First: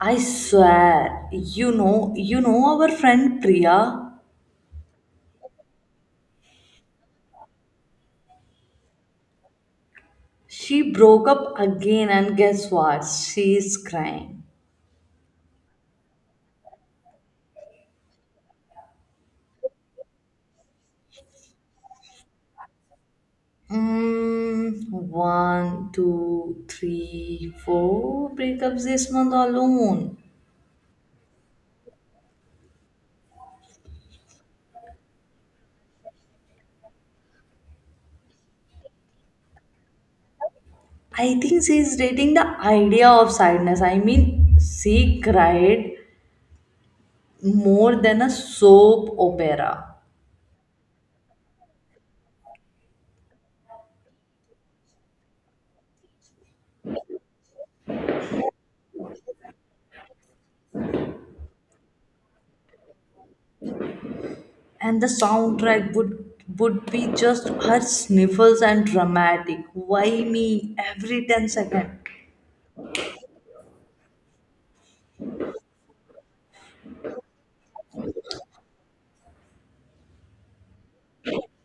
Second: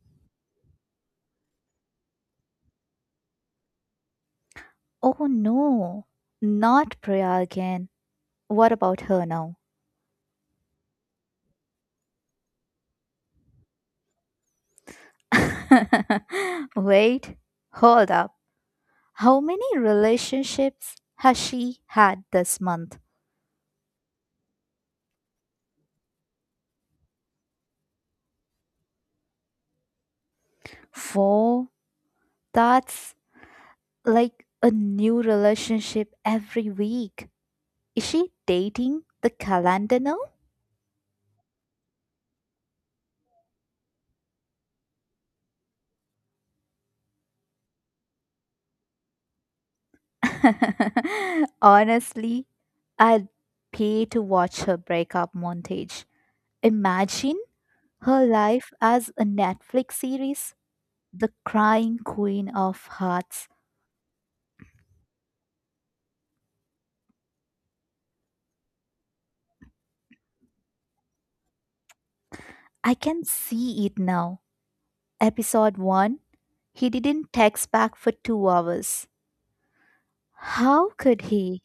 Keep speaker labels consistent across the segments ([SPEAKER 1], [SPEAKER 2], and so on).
[SPEAKER 1] I swear, you know our friend Priya?
[SPEAKER 2] Oh no, not Priya again. What about her now?
[SPEAKER 1] She broke up again, and guess what? She's crying.
[SPEAKER 2] Wait, hold up. How many relationships has she had this month?
[SPEAKER 1] One, two, three, four breakups this month alone.
[SPEAKER 2] Four? That's like a new relationship every week. Is she dating the calendar now?
[SPEAKER 1] I think she's dating the idea of sadness. I mean, she cried more than a soap opera.
[SPEAKER 2] Honestly, I'd pay to watch her breakup montage. Imagine her life as a Netflix series, The Crying Queen of Hearts.
[SPEAKER 1] And the soundtrack would be just her sniffles and dramatic "why me" every 10 second.
[SPEAKER 2] I can see it now. Episode 1. He didn't text back for 2 hours. How could he?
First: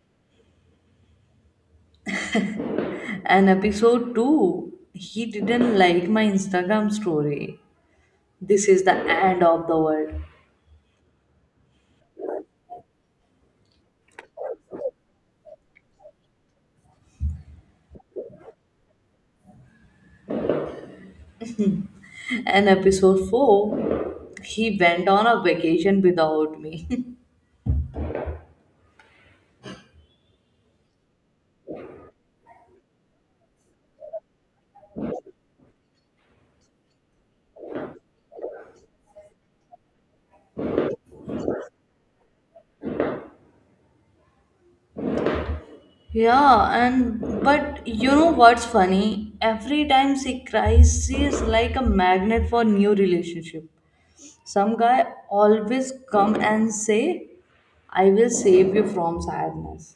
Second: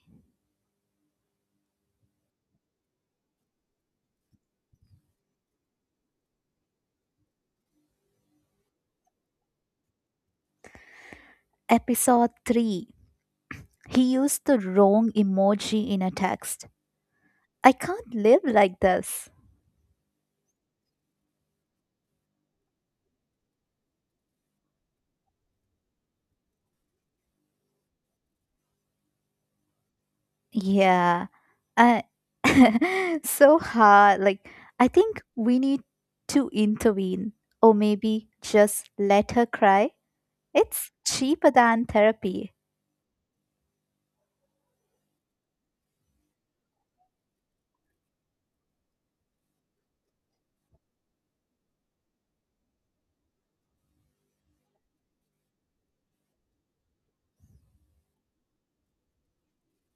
[SPEAKER 1] And episode 2, he didn't like my Instagram story. This is the end of the world.
[SPEAKER 2] Episode 3. He used the wrong emoji in a text. I can't live like this.
[SPEAKER 1] And episode 4, he went on a vacation without me.
[SPEAKER 2] Yeah. I so hard. I think we need to intervene, or maybe just let her cry. It's cheaper than therapy.
[SPEAKER 1] Yeah. And but you know what's funny, every time she cries she is like a magnet for new relationship. Some guy always come and say, "I will save you from sadness."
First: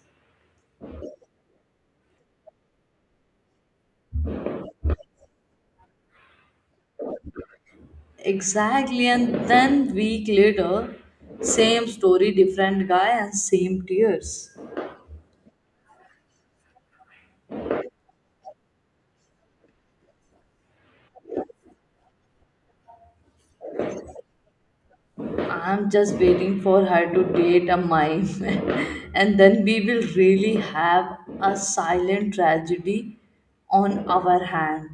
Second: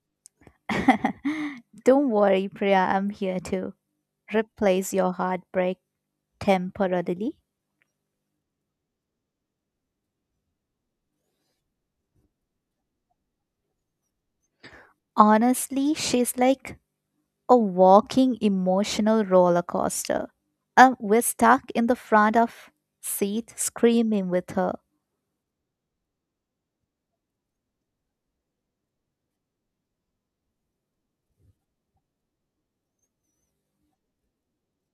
[SPEAKER 2] Don't worry, Priya, I'm here to replace your heartbreak temporarily.
[SPEAKER 1] Exactly, and then week later, same story, different guy and same tears.
[SPEAKER 2] Honestly, she's like a walking emotional roller coaster. We're stuck in the front of seat screaming with her.
[SPEAKER 1] I'm just waiting for her to date a mime, and then we will really have a silent tragedy on our hand.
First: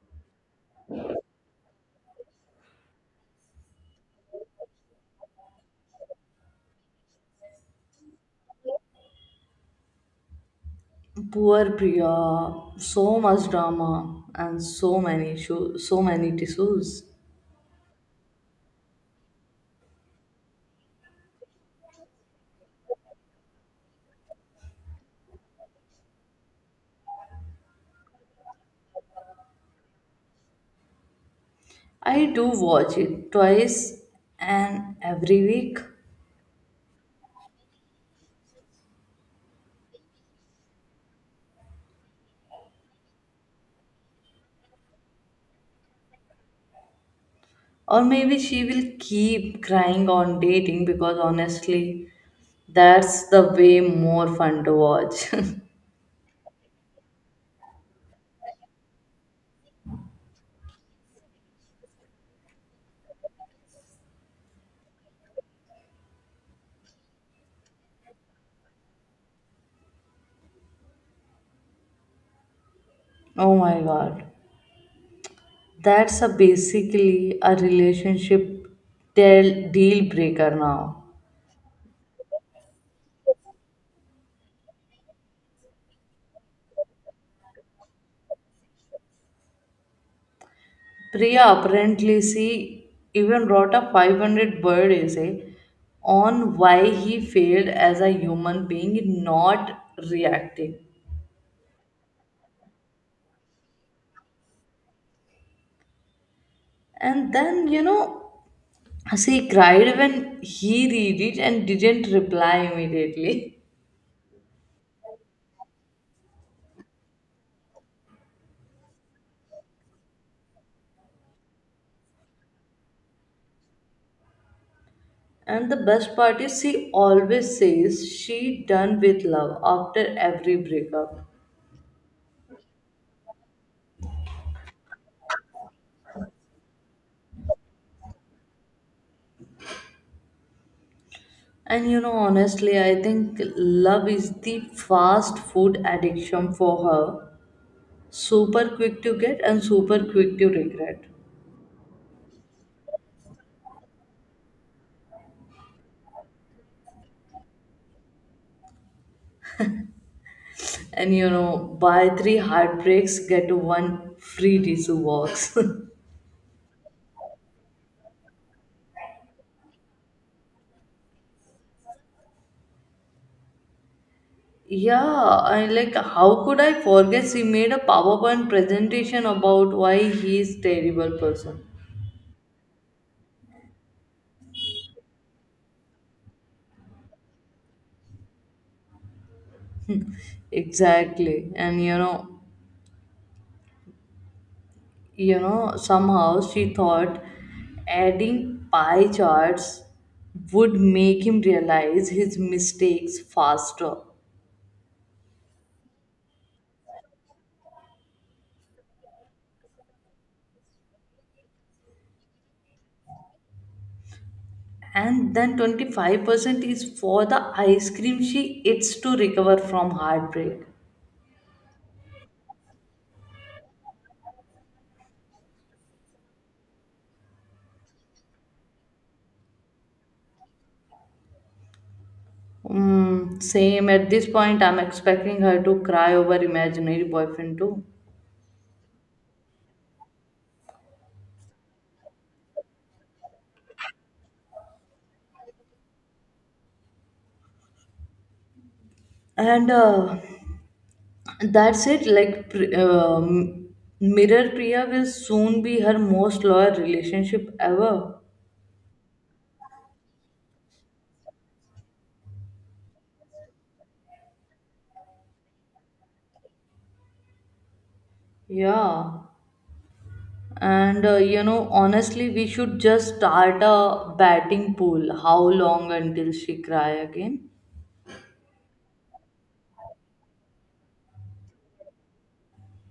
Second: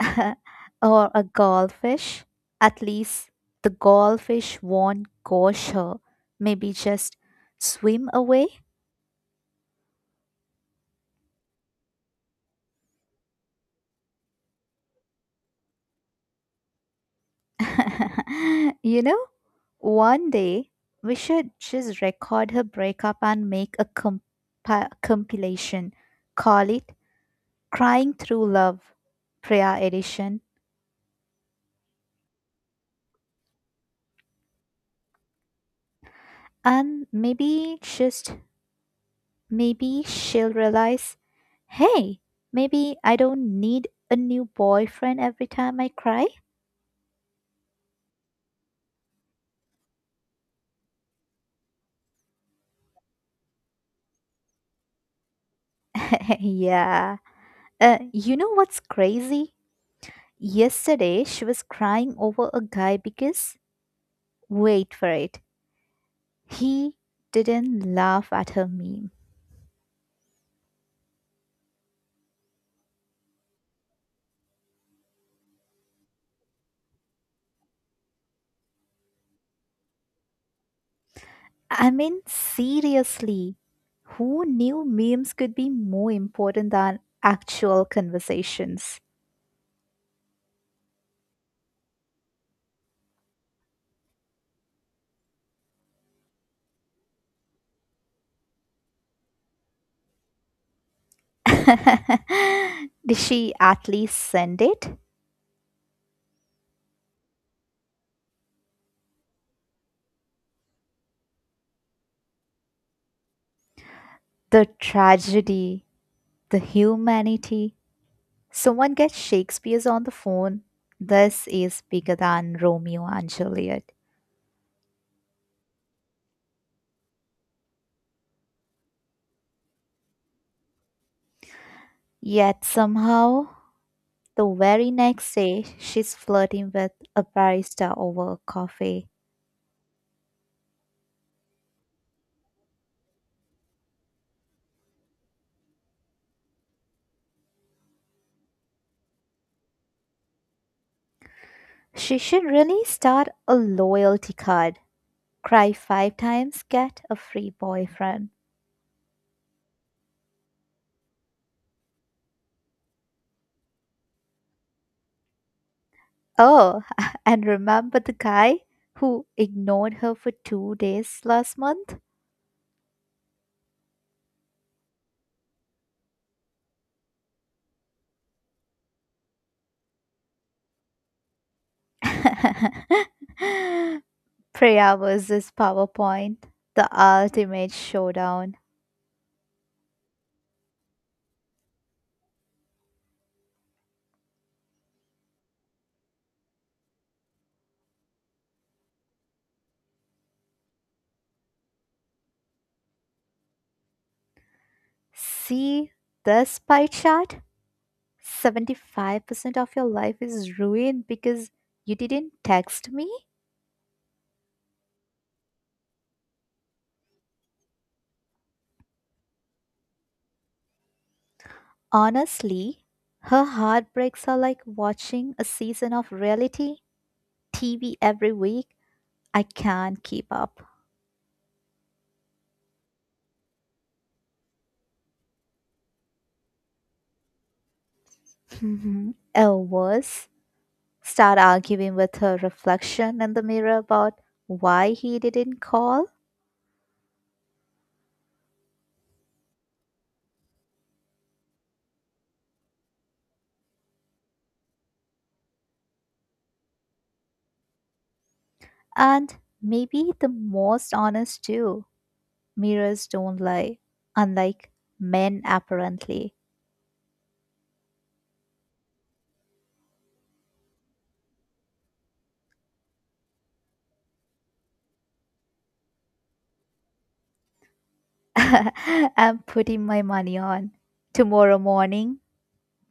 [SPEAKER 2] Or a goldfish. At least the goldfish won't gosh her. Maybe just swim away.
[SPEAKER 1] Poor Priya, so much drama and so many issues, so many tissues.
[SPEAKER 2] you know, One day we should just record her breakup and make a compilation. Call it Crying Through Love, Priya Edition.
[SPEAKER 1] I do watch it twice and every week.
[SPEAKER 2] And maybe, just maybe, she'll realize, hey, maybe I don't need a new boyfriend every time I cry.
[SPEAKER 1] Or maybe she will keep crying on dating because honestly, that's the way more fun to watch.
[SPEAKER 2] Yeah. You know what's crazy? Yesterday, she was crying over a guy because, wait for it, he didn't laugh at her meme.
[SPEAKER 1] Oh my god. That's a basically a relationship deal breaker now.
[SPEAKER 2] I mean, seriously, who knew memes could be more important than actual conversations?
[SPEAKER 1] Priya apparently she even wrote a 500 word essay on why he failed as a human being not reacting.
[SPEAKER 2] Did she at least send it?
[SPEAKER 1] And then, she cried when he read it and didn't reply immediately.
[SPEAKER 2] The tragedy, the humanity. Someone gets Shakespeare's on the phone. This is bigger than Romeo and Juliet.
[SPEAKER 1] And the best part is she always says she done with love after every breakup.
[SPEAKER 2] Yet somehow, the very next day, she's flirting with a barista over a coffee.
[SPEAKER 1] And you know, honestly, I think love is the fast food addiction for her. Super quick to get and super quick to regret.
[SPEAKER 2] She should really start a loyalty card. Cry five times, get a free boyfriend.
[SPEAKER 1] And you know, buy three heartbreaks, get one free tissue box.
[SPEAKER 2] Oh, and remember the guy who ignored her for 2 days last month?
[SPEAKER 1] Yeah, I like how could I forget, she made a PowerPoint presentation about why he is terrible person.
[SPEAKER 2] Priya versus PowerPoint, the ultimate showdown.
[SPEAKER 1] Exactly. And somehow she thought adding pie charts would make him realize his mistakes faster.
[SPEAKER 2] See this pie chart? 75% of your life is ruined because you didn't text me?
[SPEAKER 1] And then 25% is for the ice cream she eats to recover from heartbreak.
[SPEAKER 2] Honestly, her heartbreaks are like watching a season of reality TV every week. I can't keep up.
[SPEAKER 1] Mm, same. At this point, I'm expecting her to cry over imaginary boyfriend too.
[SPEAKER 2] Mhm. Or worse, start arguing with her reflection in the mirror about why he didn't call.
[SPEAKER 1] And That's it. Mirror Priya will soon be her most loyal relationship ever.
[SPEAKER 2] And maybe the most honest too. Mirrors don't lie, unlike men apparently.
[SPEAKER 1] Yeah. And You know, honestly, we should just start a batting pool. How long until she cry again?
[SPEAKER 2] I'm putting my money on. Tomorrow morning,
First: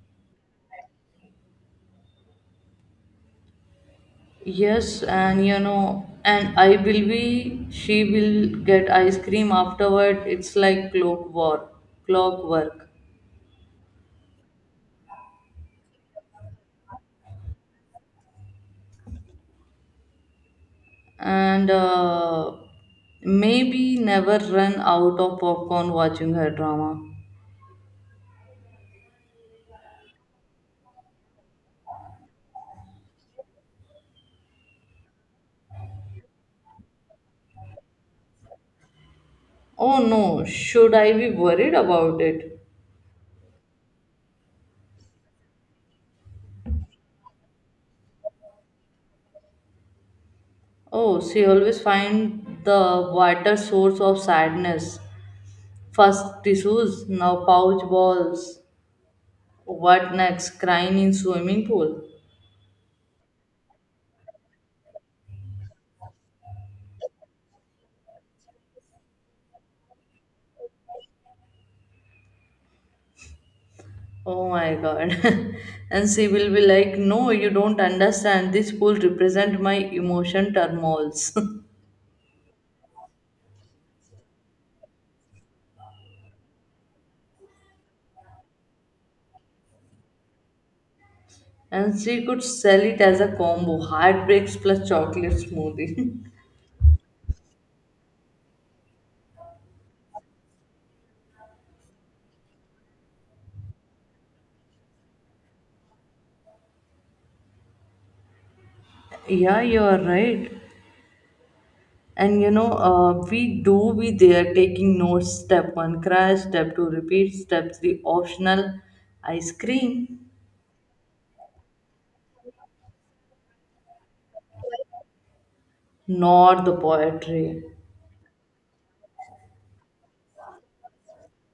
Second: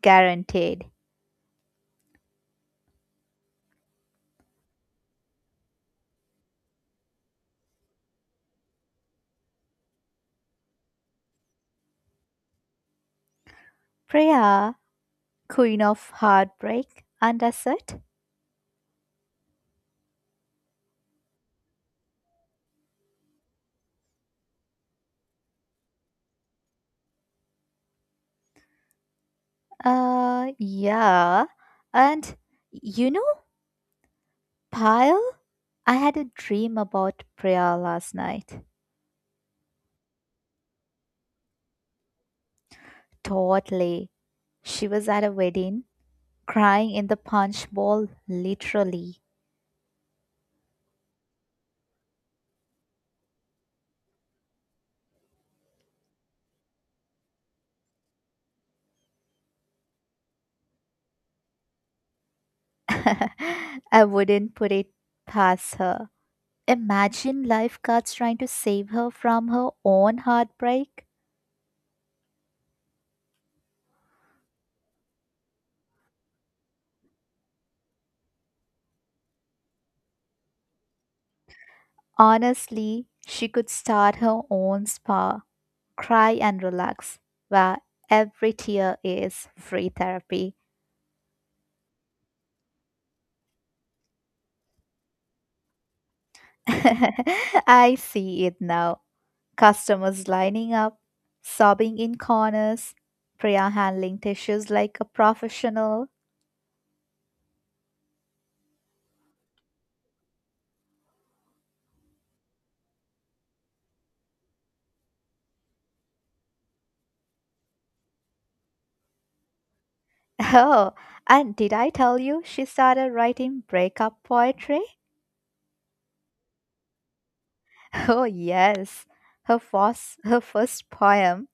[SPEAKER 2] guaranteed.
[SPEAKER 1] Yes, and you know, and she will get ice cream afterward. It's like clockwork, clockwork,
[SPEAKER 2] Priya. Queen of Heartbreak, and I said,
[SPEAKER 1] and maybe never run out of popcorn watching her drama.
[SPEAKER 2] yeah. And you know, Pyle, I had a dream about Priya last night.
[SPEAKER 1] Oh no, should I be worried about it?
[SPEAKER 2] Totally. She was at a wedding, crying in the punch bowl, literally.
[SPEAKER 1] Oh, she always find the water source of sadness. First tissues, now pouch balls. What next? Crying in swimming pool.
[SPEAKER 2] I wouldn't put it past her. Imagine lifeguards trying to save her from her own heartbreak.
[SPEAKER 1] Oh my god. And she will be like, "No, you don't understand. This pool represent my emotion turmoils."
[SPEAKER 2] Honestly, she could start her own spa, Cry and Relax, where every tear is free therapy.
[SPEAKER 1] And she could sell it as a combo, heartbreaks plus chocolate smoothie.
[SPEAKER 2] I see it now. Customers lining up, sobbing in corners, Priya handling tissues like a professional.
[SPEAKER 1] Yeah, you are right. And you know, we do be there taking notes: step one, crash; step two, repeat; step three, optional ice cream.
[SPEAKER 2] Oh, and did I tell you she started writing breakup poetry?
[SPEAKER 1] Not the poetry.
[SPEAKER 2] Oh, yes. Her first poem,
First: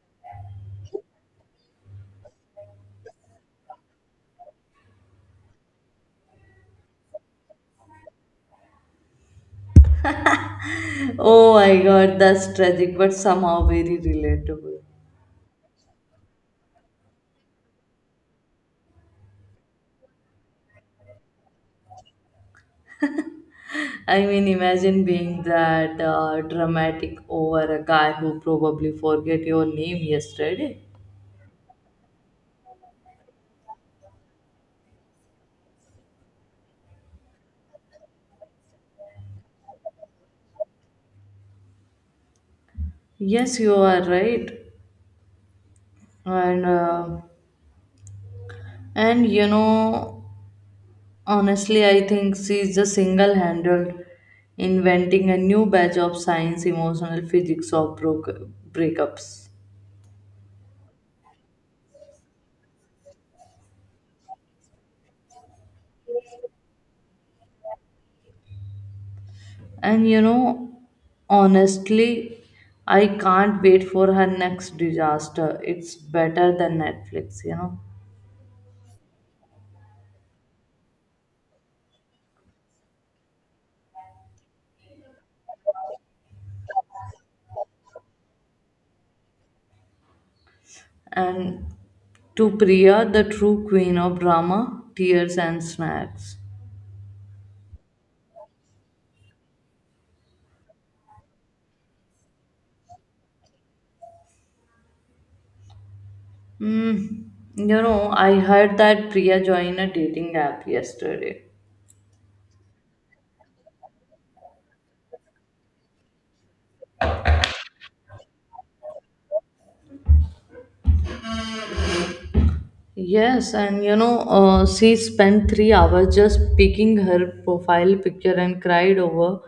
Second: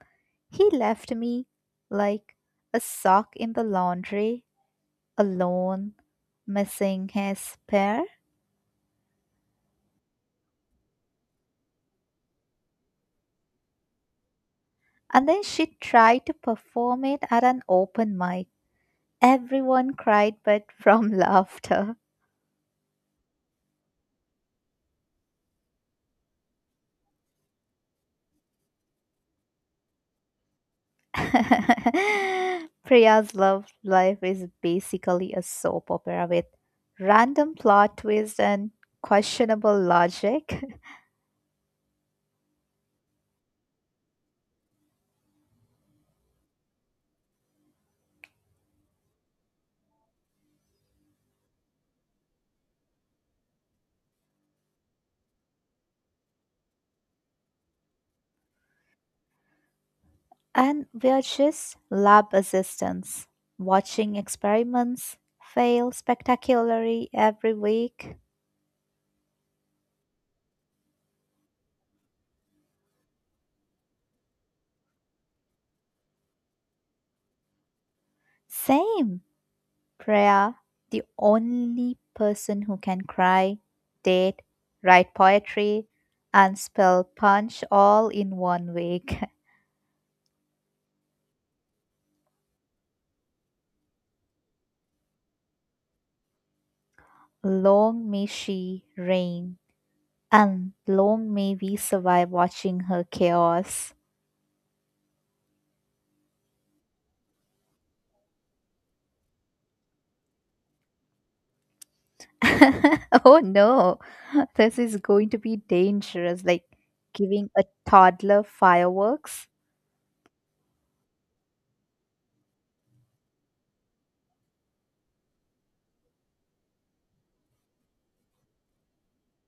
[SPEAKER 2] He Left Me Like a Sock in the Laundry. Alone, missing his pair.
[SPEAKER 1] Oh my god, that's tragic, but somehow very relatable.
[SPEAKER 2] And then she tried to perform it at an open mic. Everyone cried but from laughter.
[SPEAKER 1] I mean, imagine being that dramatic over a guy who probably forget your name yesterday.
[SPEAKER 2] Priya's love life is basically a soap opera with random plot twists and questionable logic.
[SPEAKER 1] Yes, you are right, and uh, and you know, honestly, I think she's just single-handed inventing a new batch of science, emotional physics of breakups.
[SPEAKER 2] And we are just lab assistants watching experiments fail spectacularly every week.
[SPEAKER 1] And you know, honestly, I can't wait for her next disaster. It's better than Netflix, you know.
[SPEAKER 2] Same. Priya, the only person who can cry, date, write poetry, and spell punch all in 1 week.
[SPEAKER 1] And to Priya, the true queen of drama, tears, and snacks.
[SPEAKER 2] Long may she reign, and long may we survive watching her chaos.
[SPEAKER 1] Mm, you know, I heard that Priya joined a dating app yesterday.
[SPEAKER 2] Oh no, this is going to be dangerous, like giving a toddler fireworks.
[SPEAKER 1] Yes, and you know, she spent 3 hours just picking her profile picture and cried over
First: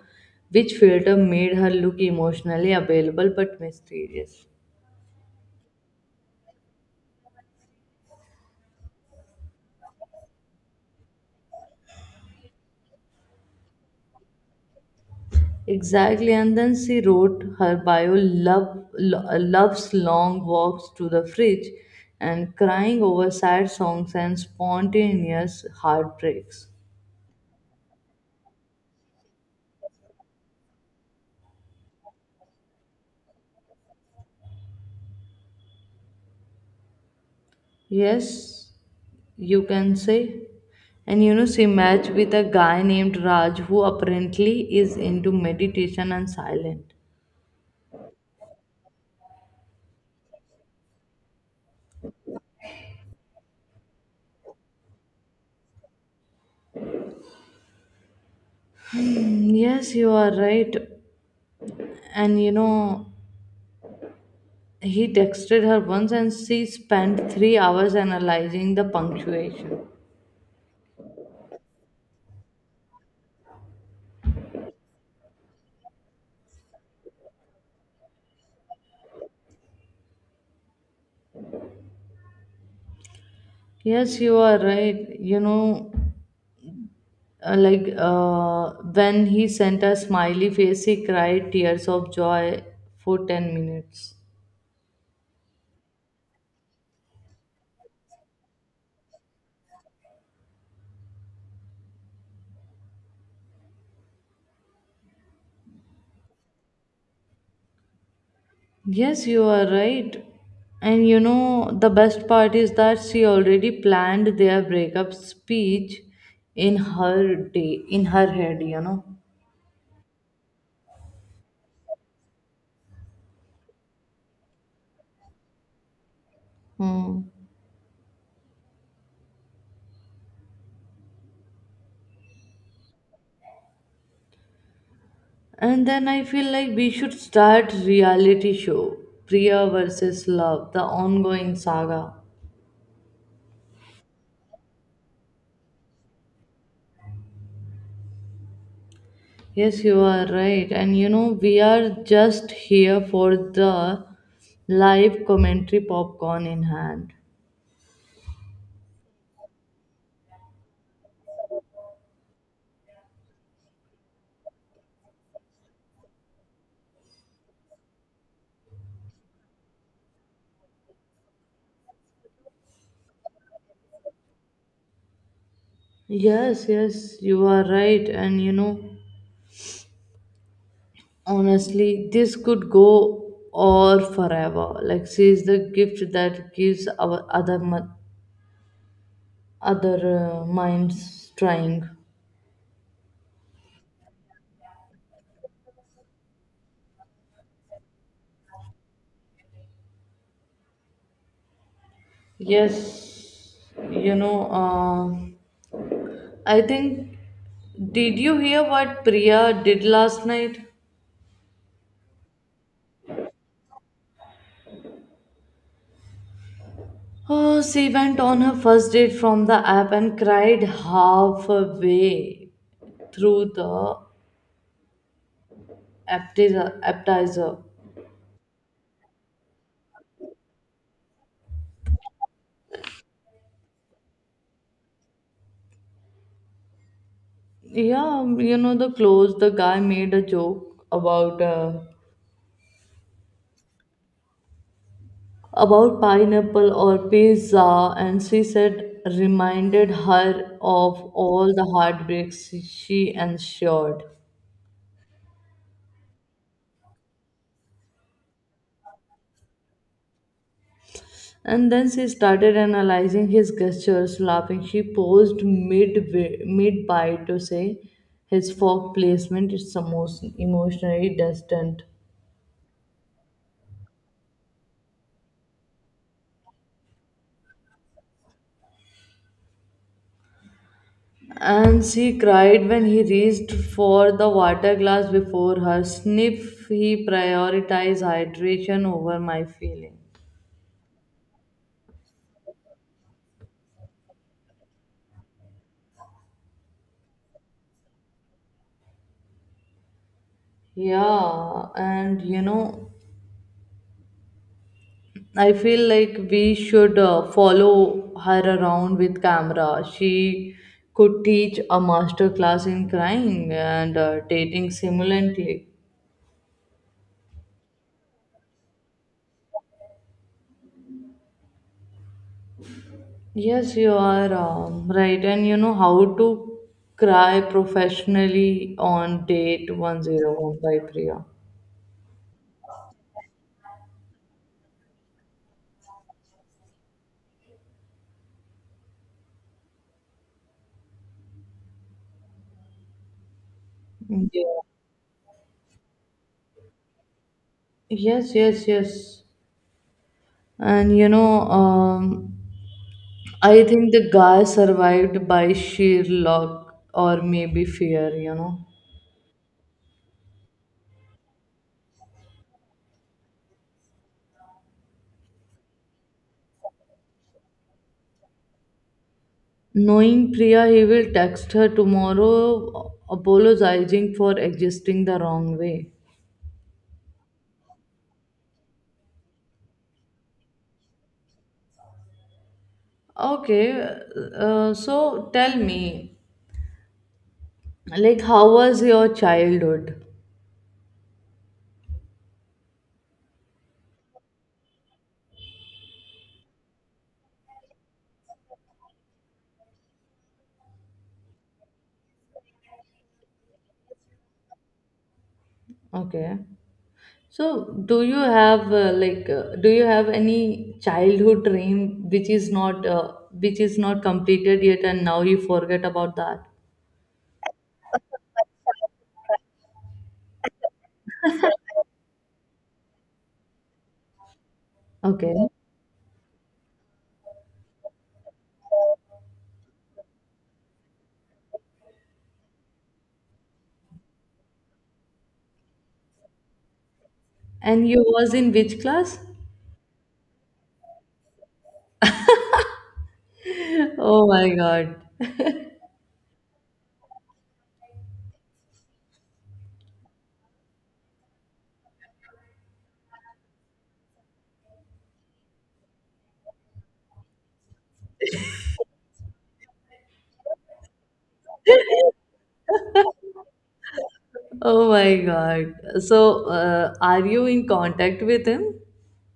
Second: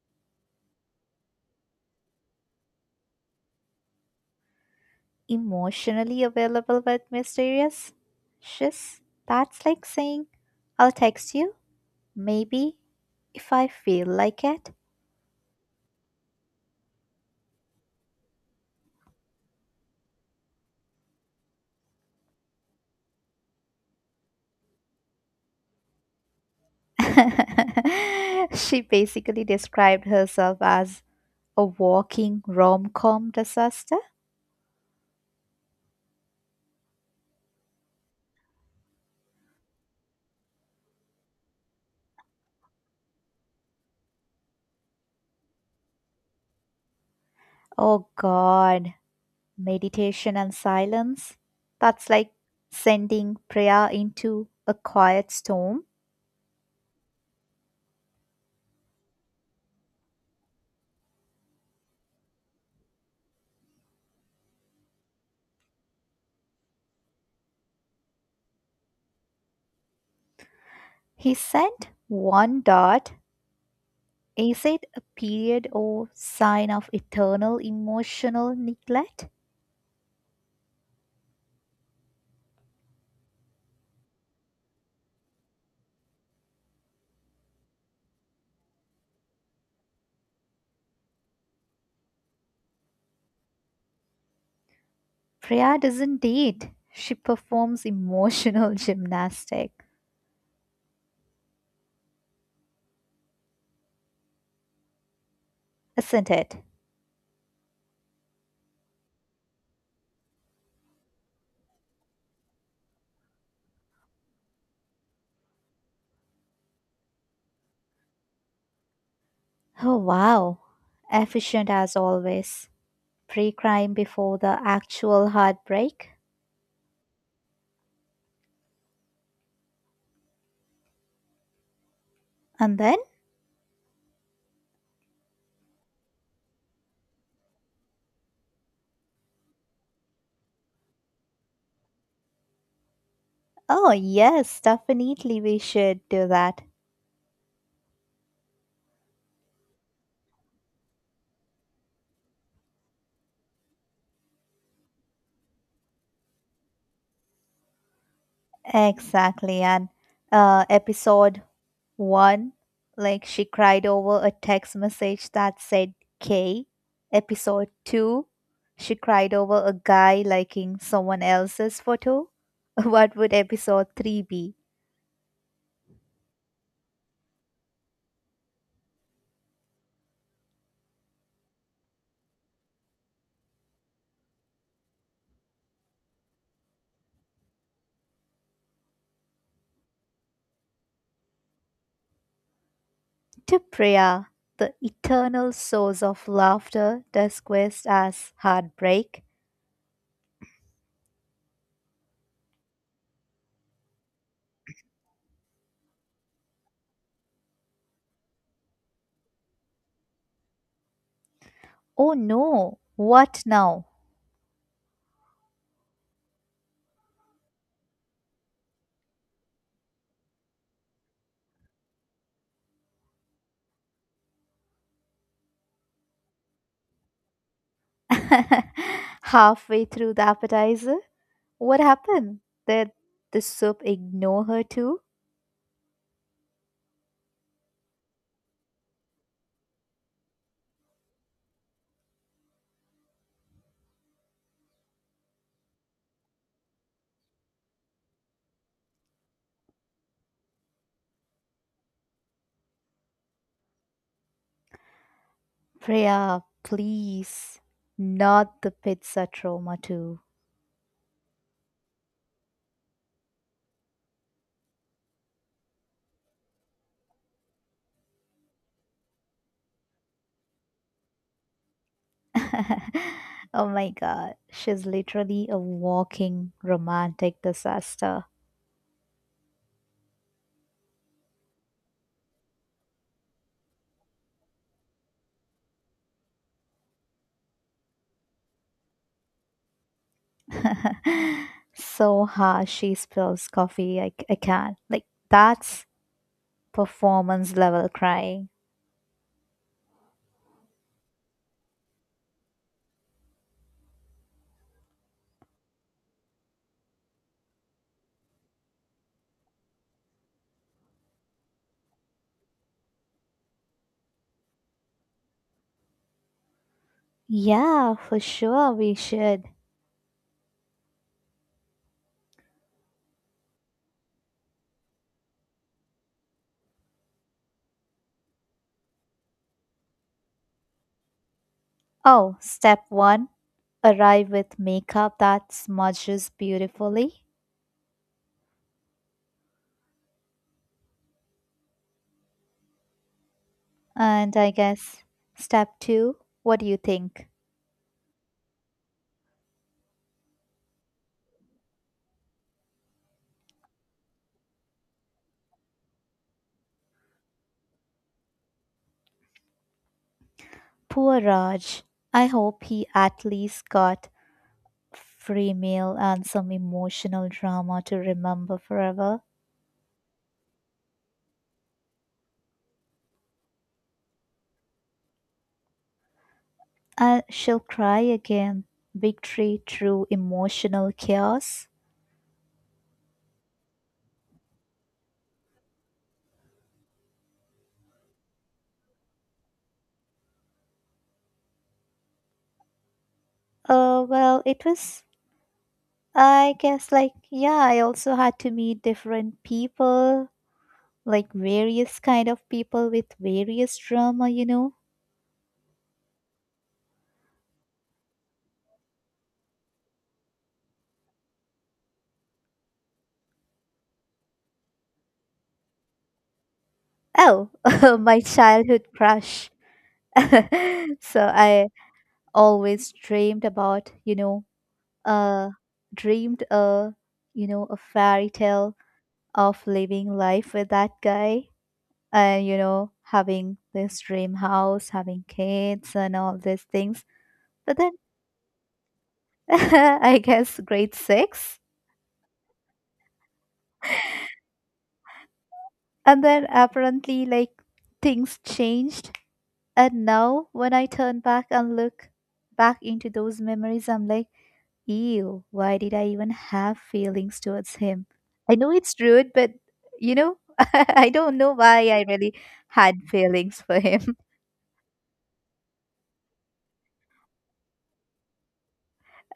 [SPEAKER 1] which filter made her look emotionally available but mysterious.
[SPEAKER 2] Emotionally available but mysterious? Shiz, that's like saying, I'll text you maybe if I feel like it.
[SPEAKER 1] Exactly, and then she wrote her bio: love, loves long walks to the fridge and crying over sad songs and spontaneous heartbreaks.
[SPEAKER 2] She basically described herself as a walking rom com disaster.
[SPEAKER 1] Yes, you can say. And you know, she matched with a guy named Raj who apparently is into meditation and silent.
[SPEAKER 2] Oh God, meditation and silence. That's like sending prayer into a quiet storm.
[SPEAKER 1] Yes, you are right. And you know, he texted her once and she spent 3 hours analyzing the punctuation.
[SPEAKER 2] He sent one dot. Is it a period or sign of eternal emotional neglect?
[SPEAKER 1] Yes, you are right. You know, when he sent a smiley face, he cried tears of joy for 10 minutes.
[SPEAKER 2] Prayer doesn't date. She performs emotional gymnastic. Isn't it?
[SPEAKER 1] Yes, you are right. And you know, the best part is that she already planned their breakup speech in her day, in her head, you know.
[SPEAKER 2] Oh, wow. Efficient as always. Pre crime before the actual heartbreak.
[SPEAKER 1] Hmm.
[SPEAKER 2] And then?
[SPEAKER 1] And then I feel like we should start reality show, Priya versus Love, the ongoing saga.
[SPEAKER 2] Oh, yes, definitely we should do that.
[SPEAKER 1] Yes, you are right. And you know, we are just here for the live commentary popcorn in hand.
[SPEAKER 2] Exactly. And episode one, like she cried over a text message that said K. Episode two, she cried over a guy liking someone else's photo. What would episode three be?
[SPEAKER 1] Yes, you are right. And you know, honestly, this could go on forever. Like, she is the gift that gives our other minds trying.
[SPEAKER 2] To prayer, the eternal source of laughter, does quest as heartbreak.
[SPEAKER 1] Yes, you know, I think. Did you hear what Priya did last night?
[SPEAKER 2] Oh no, what now?
[SPEAKER 1] Oh, she went on her first date from the app and cried halfway through the appetizer.
[SPEAKER 2] Halfway through the appetizer? What happened? Did the soup ignore her too?
[SPEAKER 1] Yeah, you know the clothes. The guy made a joke about pineapple or pizza, and she said reminded her of all the heartbreaks she endured.
[SPEAKER 2] Priya, please. Not the pizza trauma too.
[SPEAKER 1] And then she started analyzing his gestures, laughing. She paused mid bite to say, "His fork placement is emotionally distant."
[SPEAKER 2] Oh my god, she's literally a walking romantic disaster.
[SPEAKER 1] And she cried when he reached for the water glass before her. Sniff. He prioritized hydration over my feeling.
[SPEAKER 2] So harsh she spills coffee. I can't. That's performance level crying.
[SPEAKER 1] Yeah, and you know, I feel like we should follow her around with camera. She could teach a master class in crying and dating simultaneously.
[SPEAKER 2] Yeah, for sure we should.
[SPEAKER 1] Yes, you are right. And you know how to cry professionally on date 101 by Priya.
[SPEAKER 2] Oh, step one, arrive with makeup that smudges beautifully.
[SPEAKER 1] Yeah.
[SPEAKER 2] And I
[SPEAKER 1] Yeah.
[SPEAKER 2] guess step two, what do you think?
[SPEAKER 1] Yes. And you know, I think the guy survived by sheer luck or maybe fear, you know.
[SPEAKER 2] Poor Raj. I hope he at least got free meal and some emotional drama to remember forever.
[SPEAKER 1] Knowing Priya, he will text her tomorrow apologizing for existing the wrong way.
[SPEAKER 2] I shall cry again. Victory through emotional chaos.
[SPEAKER 1] Okay, so tell me, like, how was your childhood?
[SPEAKER 2] Well, it was, I guess, like, Yeah, I also had to meet different people, like various kind of people with various drama, you know.
[SPEAKER 1] Okay, so do you have do you have any childhood dream which is not completed yet, and now you forget about that?
[SPEAKER 2] Oh, my childhood crush. So I always dreamed about, you know,
[SPEAKER 1] Okay,
[SPEAKER 2] uh, dreamed a, you know, a fairy tale of living life with that guy, and you know, having this dream house, having kids and all these things. But
[SPEAKER 1] and
[SPEAKER 2] then
[SPEAKER 1] you was in which class?
[SPEAKER 2] I guess grade 6.
[SPEAKER 1] Oh my God.
[SPEAKER 2] And then apparently, like, things changed, and now when I turn back and look back into those memories, I'm like, ew, why did I even have feelings towards him? I know it's rude, but you know, I don't know why I really had feelings for him.
[SPEAKER 1] Oh my God. So, are you in contact with him?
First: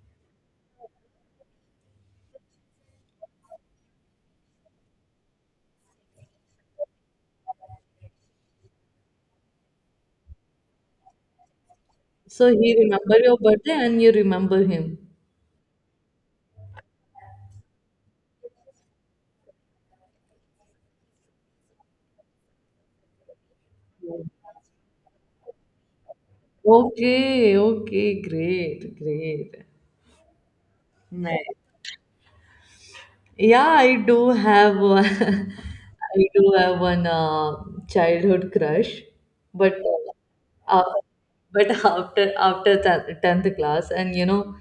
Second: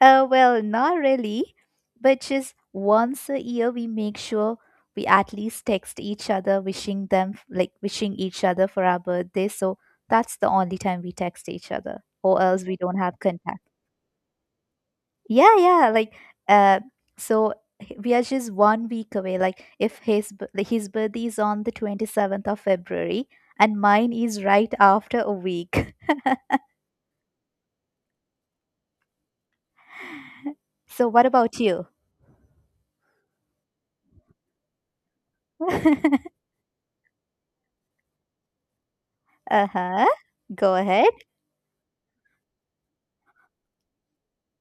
[SPEAKER 2] Not really, but just once a year we make sure we at least text each other wishing them like wishing each other for our birthday. So that's the only time we text each other, or
[SPEAKER 1] So
[SPEAKER 2] else we
[SPEAKER 1] he
[SPEAKER 2] don't have
[SPEAKER 1] remember your
[SPEAKER 2] contact.
[SPEAKER 1] birthday and you remember him.
[SPEAKER 2] Yeah, yeah, like uh so we are just 1 week away. Like if his birthday is on the 27th of February, and mine is right after a week.
[SPEAKER 1] Okay, okay, great, great.
[SPEAKER 2] So what
[SPEAKER 1] Nice.
[SPEAKER 2] about you?
[SPEAKER 1] Yeah, I do have one, I do have one uh, childhood crush, but
[SPEAKER 2] Uh-huh. Go
[SPEAKER 1] uh, af-
[SPEAKER 2] ahead.
[SPEAKER 1] after 10th class, and you know,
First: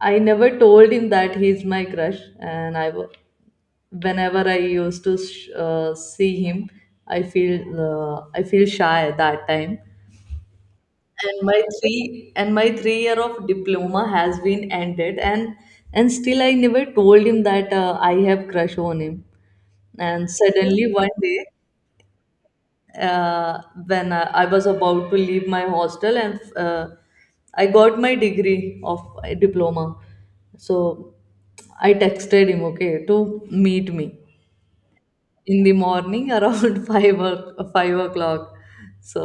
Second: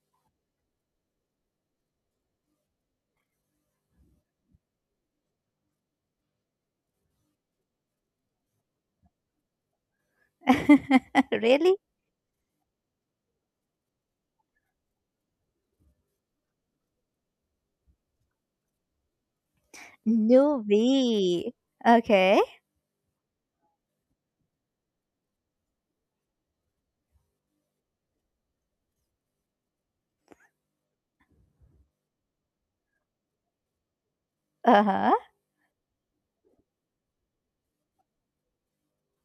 [SPEAKER 1] I never told him that he's my crush, and I was whenever I used to see him, I feel I feel shy at that time. and my
[SPEAKER 2] Really?
[SPEAKER 1] three and my 3 year of diploma has been ended and still I never told him that I have crush on him. And suddenly one day
[SPEAKER 2] Newbie, okay.
[SPEAKER 1] uh, when I was about to leave my hostel and I got my degree of diploma. So I texted him okay to meet me
[SPEAKER 2] Uh-huh.
[SPEAKER 1] in the morning around 5 o'clock. So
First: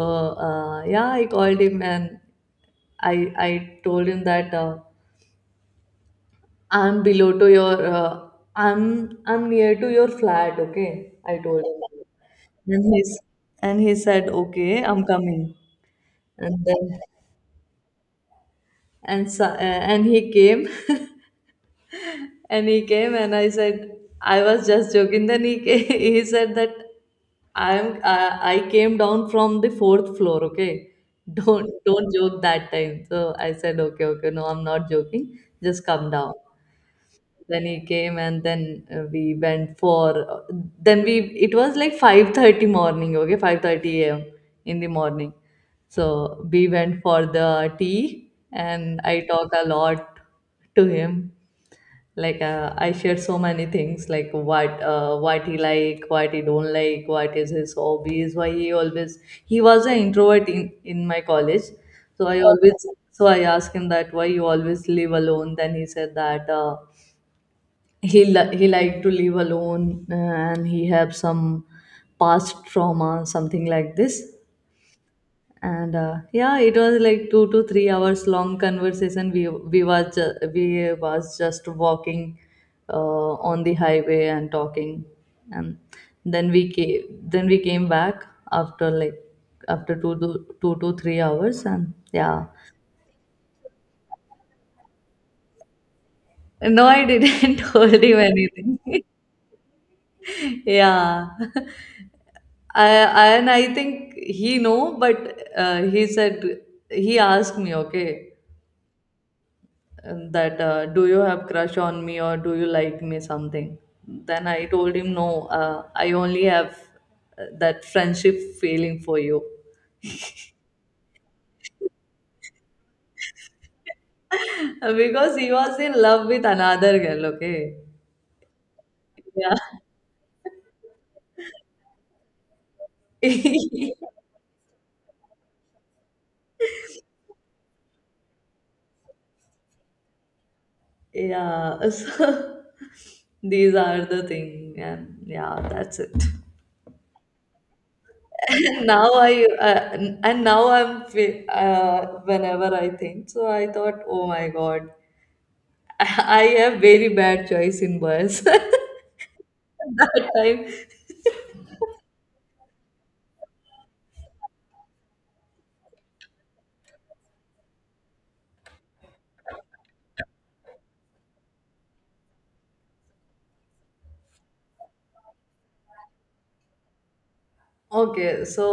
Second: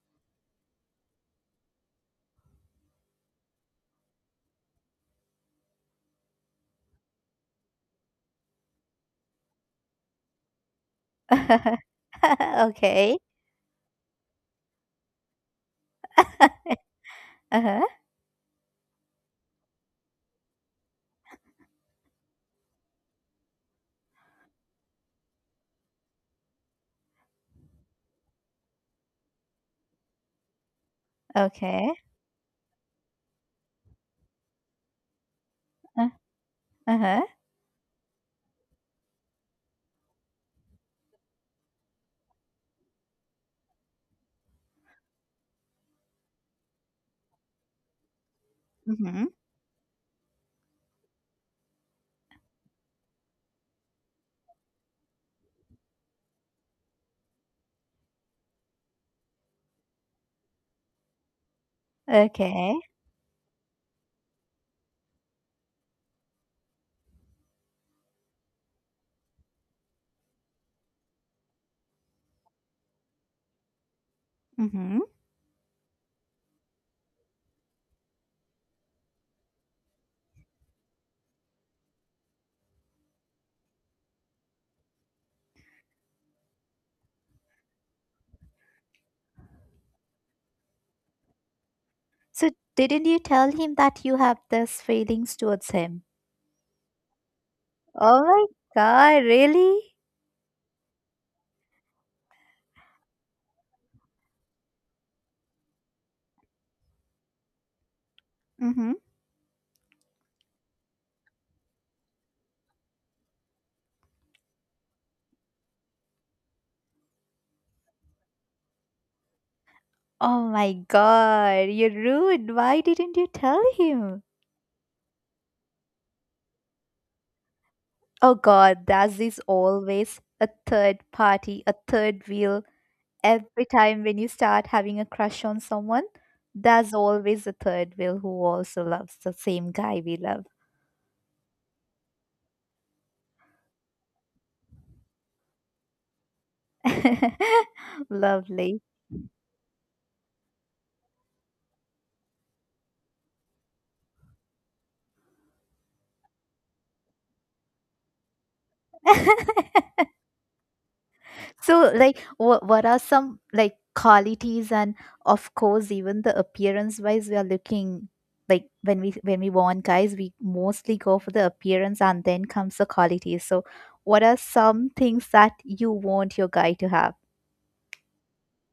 [SPEAKER 1] yeah, I called him and I told him that I'm below to your, I'm near to your flat. Okay, I told him that.
[SPEAKER 2] Okay.
[SPEAKER 1] And he said okay, I'm coming, and then
[SPEAKER 2] Uh-huh.
[SPEAKER 1] and he came. And he came and I said, I was just joking. Then he came, he said that I came down from the fourth floor. Okay, don't
[SPEAKER 2] Okay.
[SPEAKER 1] don't joke that time. So I said, okay, okay, no, I'm not joking. Just
[SPEAKER 2] Uh,
[SPEAKER 1] come down.
[SPEAKER 2] uh-huh.
[SPEAKER 1] Then he came and then we went for. Then we it was like 5:30 morning. Okay, 5:30 a.m. in the morning. So we went for the tea, and I
[SPEAKER 2] Mm-hmm.
[SPEAKER 1] talked a lot to him, like, I shared so many things, like what he like, what he don't like, what is his hobbies, why he always, he was an introvert in my college. So I
[SPEAKER 2] Okay.
[SPEAKER 1] always, so I asked him that why you always live alone. Then he said that he liked to live alone, and he have some past trauma, something like this.
[SPEAKER 2] Mm-hmm.
[SPEAKER 1] And yeah, it was like 2 to 3 hours long conversation. We was just walking on the highway and talking. And then we came, then we came back after like, after two to three hours, and yeah.
[SPEAKER 2] So didn't you tell him that you have these feelings towards him?
[SPEAKER 1] No, I didn't told him
[SPEAKER 2] Oh my
[SPEAKER 1] anything.
[SPEAKER 2] God, really?
[SPEAKER 1] Yeah. I, and I think he know, but he said, he asked me, okay,
[SPEAKER 2] Mm-hmm.
[SPEAKER 1] and that, do you have crush on me, or do you like me, something. Then I told him, no, I only have that friendship feeling for you.
[SPEAKER 2] Oh my God, you're rude. Why didn't you tell him?
[SPEAKER 1] Because he was in love with another girl, okay.
[SPEAKER 2] Oh God, that is
[SPEAKER 1] Yeah.
[SPEAKER 2] always a third party, a third wheel every time when you start having a crush on someone, there's always a third wheel who also loves the same guy we love.
[SPEAKER 1] Yeah, so, these are the thing, and yeah, that's it.
[SPEAKER 2] Lovely.
[SPEAKER 1] And now I and now I'm whenever I think, so I thought, oh my God. I have very bad choice in boys. That time.
[SPEAKER 2] So, like, what are some like qualities, and of course, even the appearance wise, we are looking, like when we want guys, we mostly go for the appearance, and then comes the qualities. So, what are some things that you want your guy to have?
[SPEAKER 1] Okay, so,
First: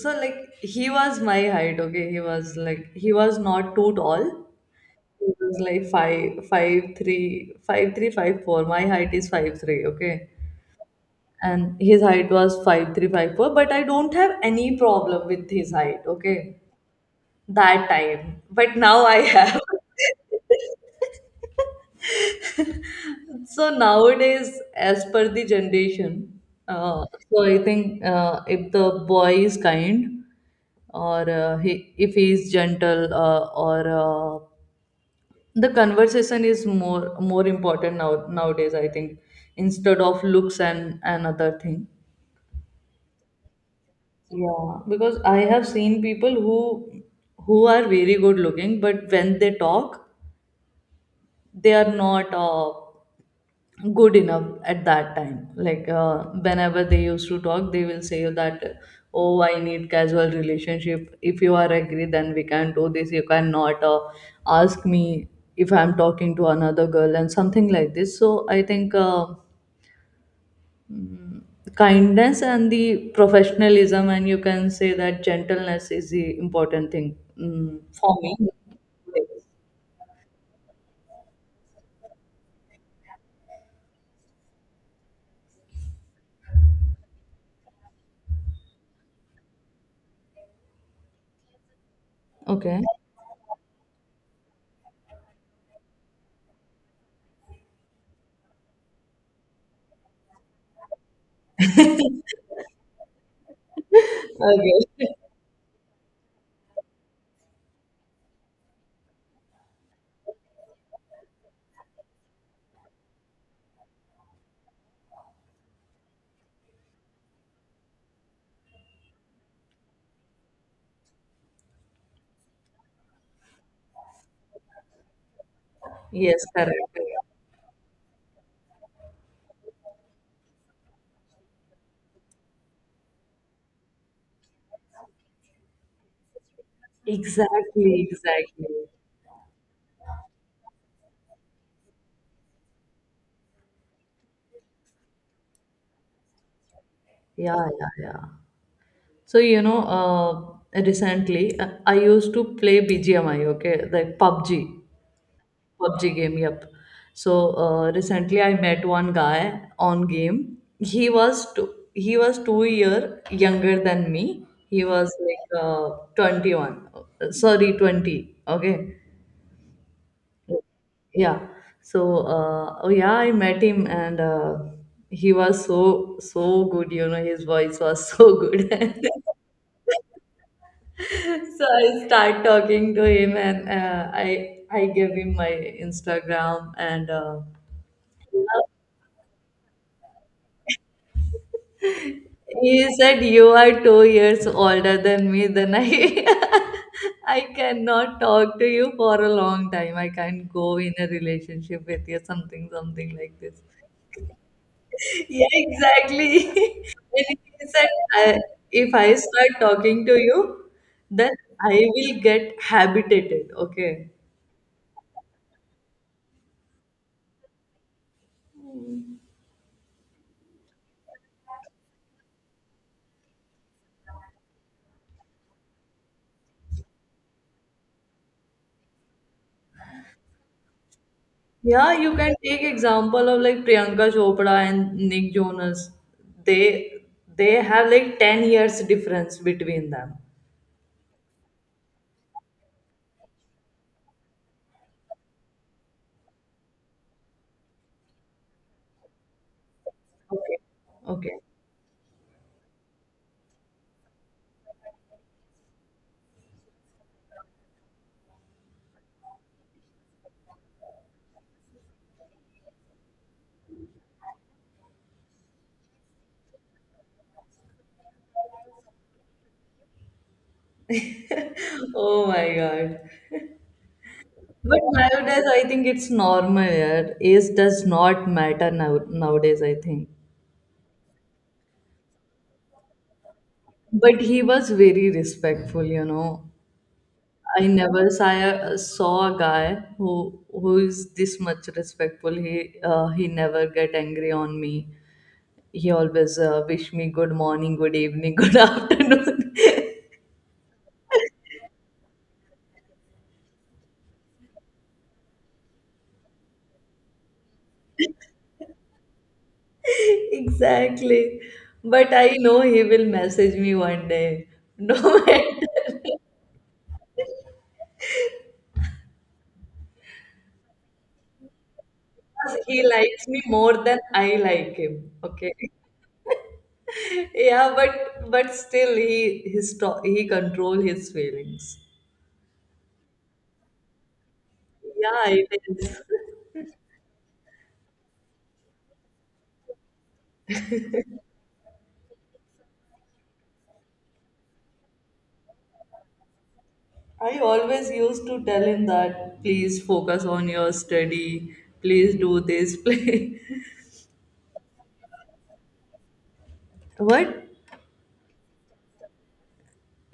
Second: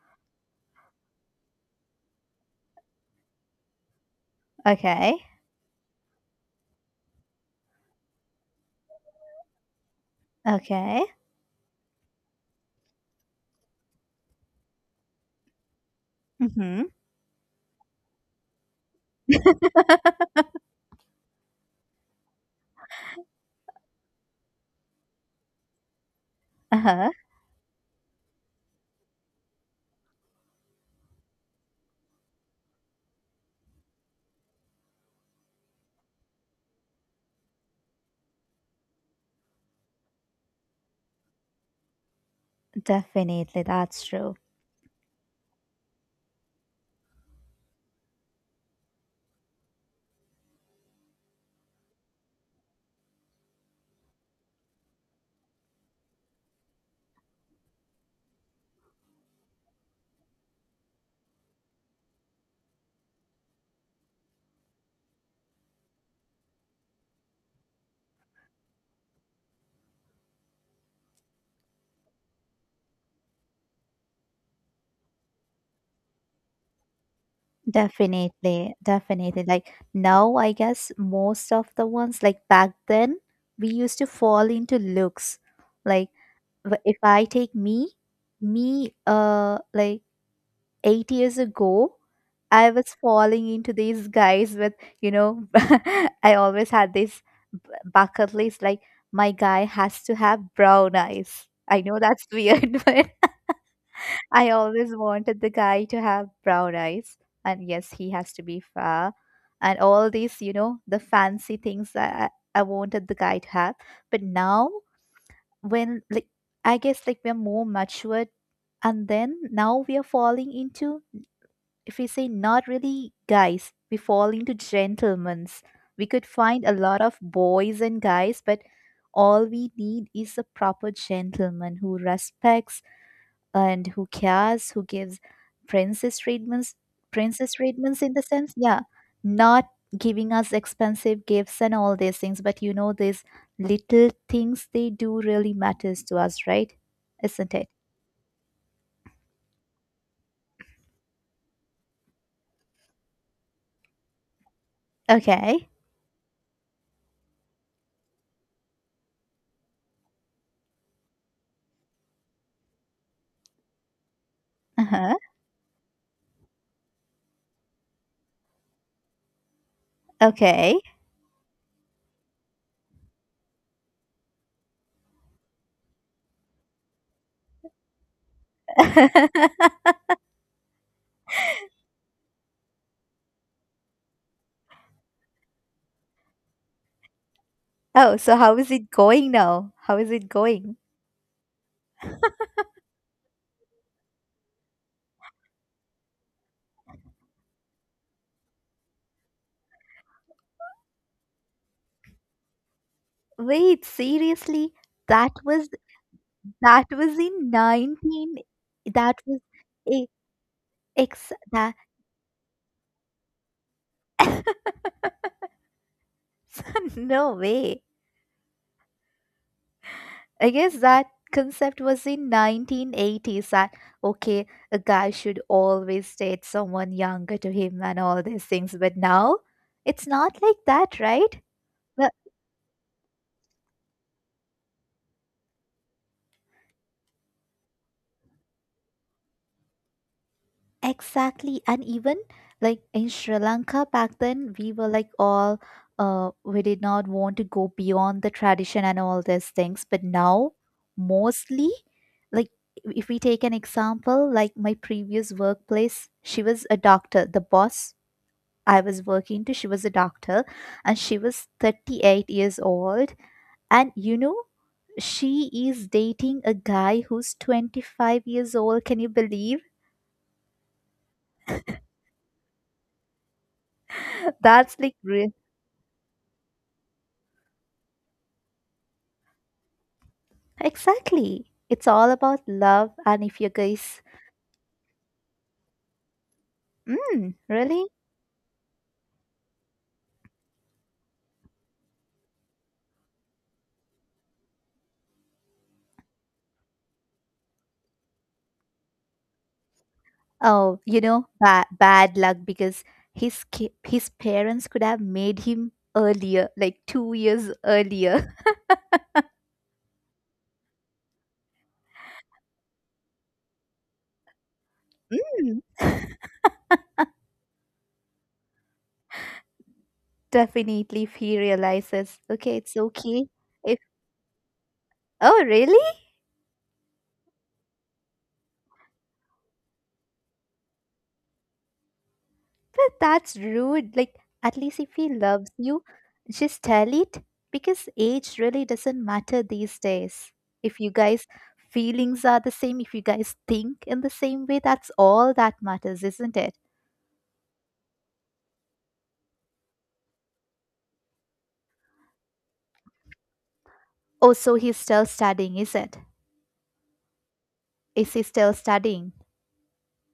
[SPEAKER 1] so like, he was my height, okay. He was like, he was not too tall.
[SPEAKER 2] Okay.
[SPEAKER 1] He was like five five three five three five four. My height is five three, okay.
[SPEAKER 2] Okay.
[SPEAKER 1] And his height was five three five four, but I don't have any problem with his height, okay,
[SPEAKER 2] Mm-hmm.
[SPEAKER 1] that time. But now I have. So nowadays, as per the generation, uh, so I think, if the boy is kind, or he, if he is gentle, or the conversation is more important now nowadays, I think, instead of looks and another thing.
[SPEAKER 2] Definitely, that's true.
[SPEAKER 1] Yeah, because I have seen people who are very good looking, but when they talk, they are not good enough at that time, like whenever they used to talk, they will say that, oh, I need casual relationship, if you are agree then we can do this, you cannot ask me if I'm talking to another girl, and something like this. So I think mm, kindness and the professionalism and you can say that gentleness is the important thing, for me.
[SPEAKER 2] Definitely, definitely. Like now, I guess most of the ones, like back then, we used to fall into looks. Like if I take me, like 8 years ago, I
[SPEAKER 1] Okay.
[SPEAKER 2] was falling into these guys with, you know, I always had this b- bucket list, like my guy has to have brown eyes. I know that's weird, but. I always
[SPEAKER 1] Okay.
[SPEAKER 2] wanted the guy to have brown eyes. And yes, he has to be fair. And all these, you know, the fancy things that I wanted the guy to have. But now, when, like, I guess, like, we're more matured. And then now we are falling into, if we say not really guys, we fall into gentlemen's. We could
[SPEAKER 1] Yes,
[SPEAKER 2] find a
[SPEAKER 1] correct.
[SPEAKER 2] lot of boys and guys, but all we need is a proper gentleman who respects and who cares, who gives princess treatments, princess treatments
[SPEAKER 1] Exactly,
[SPEAKER 2] in the sense,
[SPEAKER 1] exactly.
[SPEAKER 2] yeah, not giving us expensive gifts and all these things. But you know, these little things they do really matters to us, right? Isn't
[SPEAKER 1] Yeah,
[SPEAKER 2] it?
[SPEAKER 1] yeah, yeah. So, recently I used to play BGMI, okay, like PUBG,
[SPEAKER 2] Okay.
[SPEAKER 1] PUBG game, yep. So, recently I met one guy on game. He was two, he was 2 year younger than me. He was
[SPEAKER 2] Uh-huh.
[SPEAKER 1] like 21, sorry, 20, okay.
[SPEAKER 2] Okay.
[SPEAKER 1] Yeah. So oh yeah, I met him, and he was so, so good, you know. His voice was so good. So I start talking to him, and I gave him my Instagram, and
[SPEAKER 2] Oh, so how is it going now? How is it going?
[SPEAKER 1] he said, you are 2 years older than me, then I, I cannot talk to you for a long time, I can't go in a relationship with you, something, something like this.
[SPEAKER 2] Wait, seriously? That
[SPEAKER 1] Yeah,
[SPEAKER 2] was
[SPEAKER 1] exactly.
[SPEAKER 2] that was
[SPEAKER 1] And
[SPEAKER 2] in
[SPEAKER 1] he said,
[SPEAKER 2] 19
[SPEAKER 1] I, if I
[SPEAKER 2] that was
[SPEAKER 1] start
[SPEAKER 2] a
[SPEAKER 1] talking to you, then
[SPEAKER 2] ex that
[SPEAKER 1] I will get habitated. Okay.
[SPEAKER 2] No way. I guess that concept was in 1980s that, okay, a guy should always date someone younger to him and all these things, but now it's not like that, right?
[SPEAKER 1] Yeah,
[SPEAKER 2] Well,
[SPEAKER 1] you can take example of like Priyanka Chopra and Nick Jonas. They they have like 10 years difference between them.
[SPEAKER 2] exactly, and even like in Sri Lanka back then, we were like all we did not want to go beyond the tradition and all these things, but now
[SPEAKER 1] Okay. Okay.
[SPEAKER 2] mostly, like, if we take an example, like my previous workplace, she was a doctor, the boss I was working to. She was a doctor, and she was 38 years old. And you know, she is dating a guy who's 25 years old. Can you believe?
[SPEAKER 1] Oh my God.
[SPEAKER 2] That's
[SPEAKER 1] But
[SPEAKER 2] like real.
[SPEAKER 1] nowadays, I think it's normal. Yeah, age does not matter now nowadays, I think.
[SPEAKER 2] Exactly. It's all about love. And if you guys,
[SPEAKER 1] But he was very respectful, you know.
[SPEAKER 2] mm,
[SPEAKER 1] I
[SPEAKER 2] really?
[SPEAKER 1] never saw a, saw a guy who is this much respectful. He never get angry on me. He always wish me good morning, good evening, good afternoon.
[SPEAKER 2] Oh, you know, bad luck, because his parents could have made him earlier, like 2 years earlier.
[SPEAKER 1] Exactly. But I know he will message me one day. No matter,
[SPEAKER 2] Mm, definitely, if he realizes, okay, it's
[SPEAKER 1] he
[SPEAKER 2] okay.
[SPEAKER 1] likes me more
[SPEAKER 2] If.
[SPEAKER 1] than I like him,
[SPEAKER 2] Oh,
[SPEAKER 1] okay.
[SPEAKER 2] really?
[SPEAKER 1] Yeah, but still he, his, he control his feelings.
[SPEAKER 2] But that's rude. At least if he
[SPEAKER 1] Yeah, it
[SPEAKER 2] loves you,
[SPEAKER 1] is.
[SPEAKER 2] just tell it, because age really doesn't matter these days. If you guys' feelings are the same, if you guys think in the same way, that's all that matters, isn't it?
[SPEAKER 1] I always used to tell him that, please focus on your study, please do this, play.
[SPEAKER 2] Oh, so he's still studying, is it?
[SPEAKER 1] What?
[SPEAKER 2] Is he still studying?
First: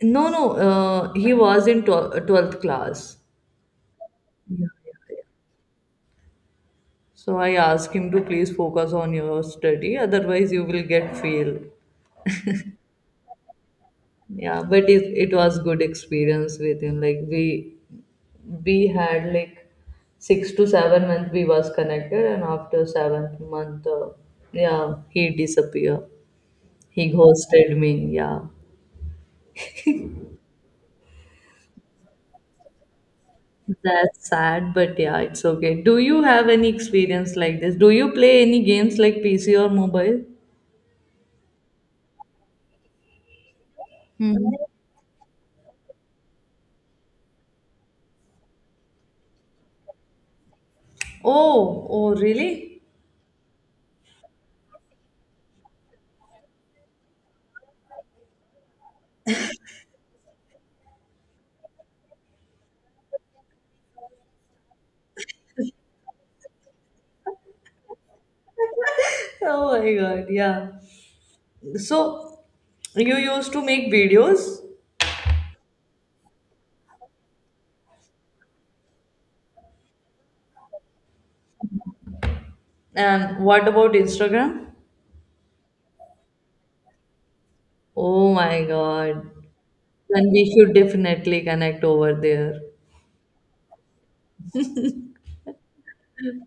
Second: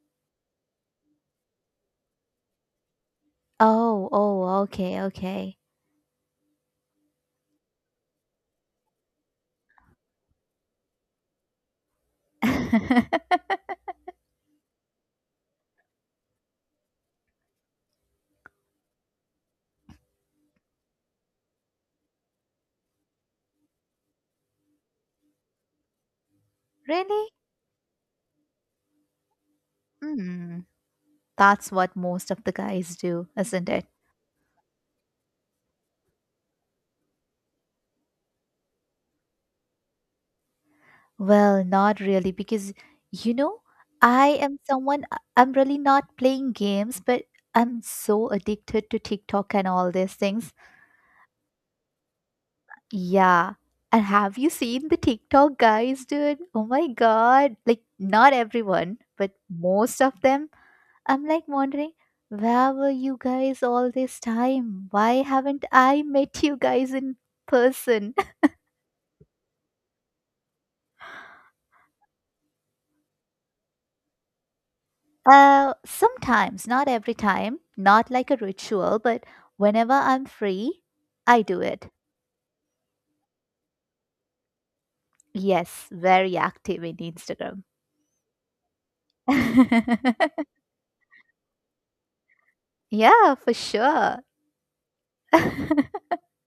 [SPEAKER 1] No, no, he was in 12th class.
[SPEAKER 2] Oh, oh,
[SPEAKER 1] Yeah.
[SPEAKER 2] okay, okay.
[SPEAKER 1] So I asked him to please focus on your study, otherwise you will get fail. Yeah, but it was good experience with him. Like, we had like 6 to 7 month, we was connected, and after seventh month, yeah, he disappeared. He
[SPEAKER 2] Really?
[SPEAKER 1] ghosted me. Yeah.
[SPEAKER 2] Hmm. That's what most of the guys do, isn't it?
[SPEAKER 1] That's sad, but yeah, it's okay. Do you have any experience like this? Do you play any games like PC or mobile?
[SPEAKER 2] Well, not really, because you know, I
[SPEAKER 1] Hmm.
[SPEAKER 2] am someone, I'm really not playing games, but I'm so addicted to TikTok and all these things.
[SPEAKER 1] Oh, oh, really?
[SPEAKER 2] Yeah. And have you seen the TikTok guys, dude? Oh my God. Like, not everyone, but most of them. I'm like wondering, where were you guys all this time? Why haven't I met you guys in person?
[SPEAKER 1] Oh my God, yeah. So, you used to make videos,
[SPEAKER 2] Sometimes, not every time, not like a ritual, but whenever I'm free, I do it.
[SPEAKER 1] and what about Instagram?
[SPEAKER 2] Yes, very active in Instagram.
[SPEAKER 1] Oh my God. Then we should definitely connect over there.
[SPEAKER 2] Yeah, for sure.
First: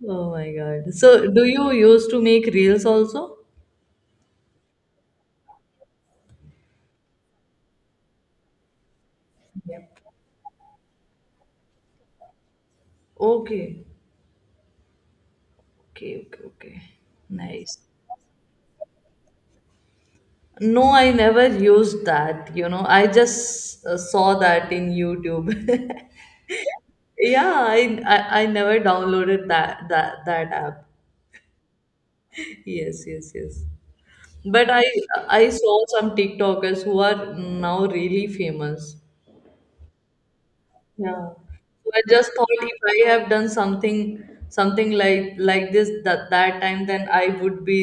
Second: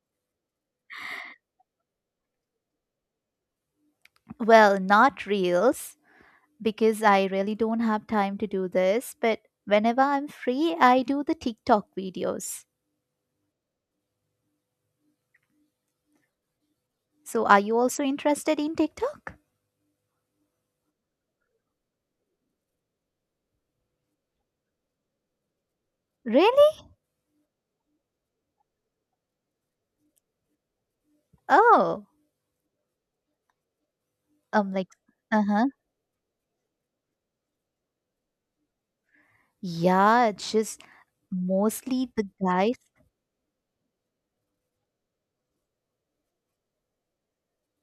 [SPEAKER 1] Oh my God. So, do you used to make reels also?
[SPEAKER 2] Well, not reels, because I really don't have time to do this, but
[SPEAKER 1] Yep.
[SPEAKER 2] whenever I'm free, I do the TikTok videos.
[SPEAKER 1] Okay. Okay, okay, okay.
[SPEAKER 2] So, are you
[SPEAKER 1] Nice.
[SPEAKER 2] also interested in TikTok?
[SPEAKER 1] No, I never used that. You know, I just saw that in YouTube.
[SPEAKER 2] Really?
[SPEAKER 1] Yeah, I never downloaded that app.
[SPEAKER 2] Oh,
[SPEAKER 1] Yes, yes, yes. But
[SPEAKER 2] I'm
[SPEAKER 1] I
[SPEAKER 2] like, uh
[SPEAKER 1] I
[SPEAKER 2] huh.
[SPEAKER 1] saw some TikTokers who are now really famous.
[SPEAKER 2] Yeah, it's just
[SPEAKER 1] Yeah. So I
[SPEAKER 2] mostly the
[SPEAKER 1] just thought,
[SPEAKER 2] guys.
[SPEAKER 1] if I have done something, something like this that that time, then I would be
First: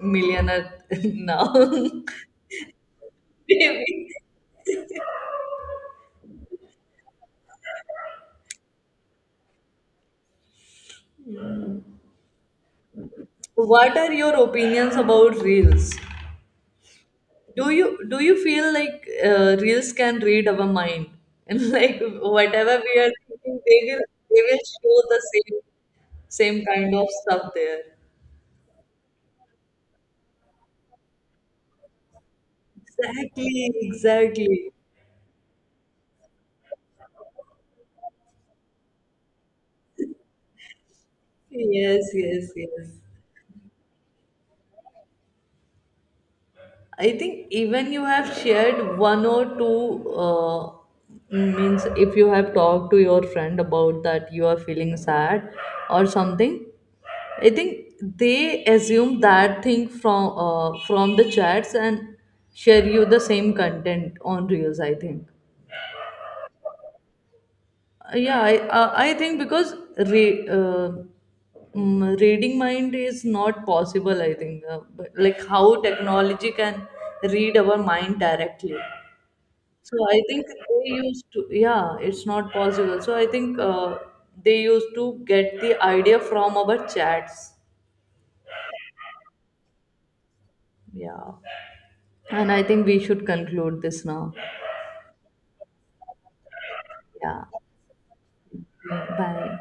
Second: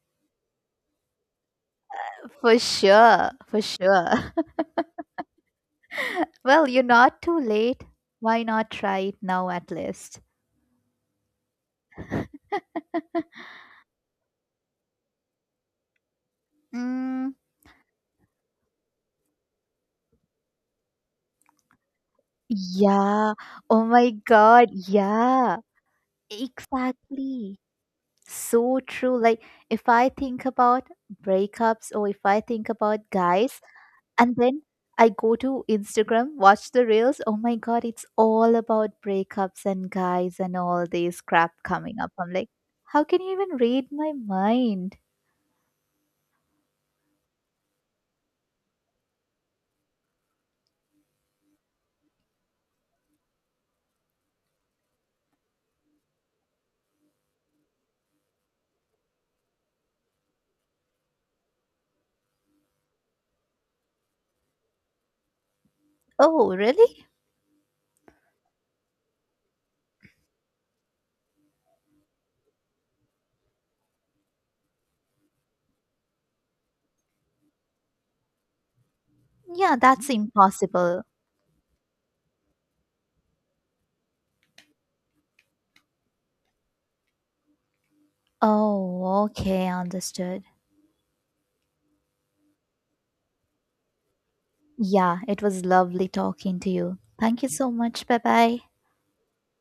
[SPEAKER 1] millionaire now.
[SPEAKER 2] For sure, for
[SPEAKER 1] Maybe.
[SPEAKER 2] sure. Well, you're not too late. Why not try it now at least?
[SPEAKER 1] What are your opinions about reels?
[SPEAKER 2] Mm,
[SPEAKER 1] Do you feel like reels can read our mind, and like whatever we are
[SPEAKER 2] yeah.
[SPEAKER 1] thinking, they
[SPEAKER 2] Oh
[SPEAKER 1] will
[SPEAKER 2] my
[SPEAKER 1] they will
[SPEAKER 2] God.
[SPEAKER 1] show the
[SPEAKER 2] Yeah.
[SPEAKER 1] same kind of stuff
[SPEAKER 2] Exactly.
[SPEAKER 1] there.
[SPEAKER 2] So true. Like, if I think about breakups, or if I think about guys,
[SPEAKER 1] Exactly,
[SPEAKER 2] and then
[SPEAKER 1] exactly.
[SPEAKER 2] I go to Instagram, watch the reels. Oh my God, it's all about breakups and guys and all this crap coming
[SPEAKER 1] Yes,
[SPEAKER 2] up. I'm like,
[SPEAKER 1] yes, yes.
[SPEAKER 2] how can you even read my mind?
[SPEAKER 1] I think even you have shared one or two, means if you have talked to your friend about that you are feeling sad or something, I think they assume that thing from from the chats and share you the same content on reels, I think.
[SPEAKER 2] Oh, really?
[SPEAKER 1] Yeah, I think because reading mind is not possible, I think, but like how technology can read our mind directly.
[SPEAKER 2] Yeah,
[SPEAKER 1] So
[SPEAKER 2] that's
[SPEAKER 1] I think they
[SPEAKER 2] impossible.
[SPEAKER 1] used to, yeah, it's not possible. So I think they used to get the idea from our chats.
[SPEAKER 2] Oh, okay, understood.
[SPEAKER 1] Yeah. And I think we should conclude this now.
[SPEAKER 2] Yeah, it was lovely talking to you. Thank
[SPEAKER 1] Yeah.
[SPEAKER 2] you so much. Bye bye.
[SPEAKER 1] Bye.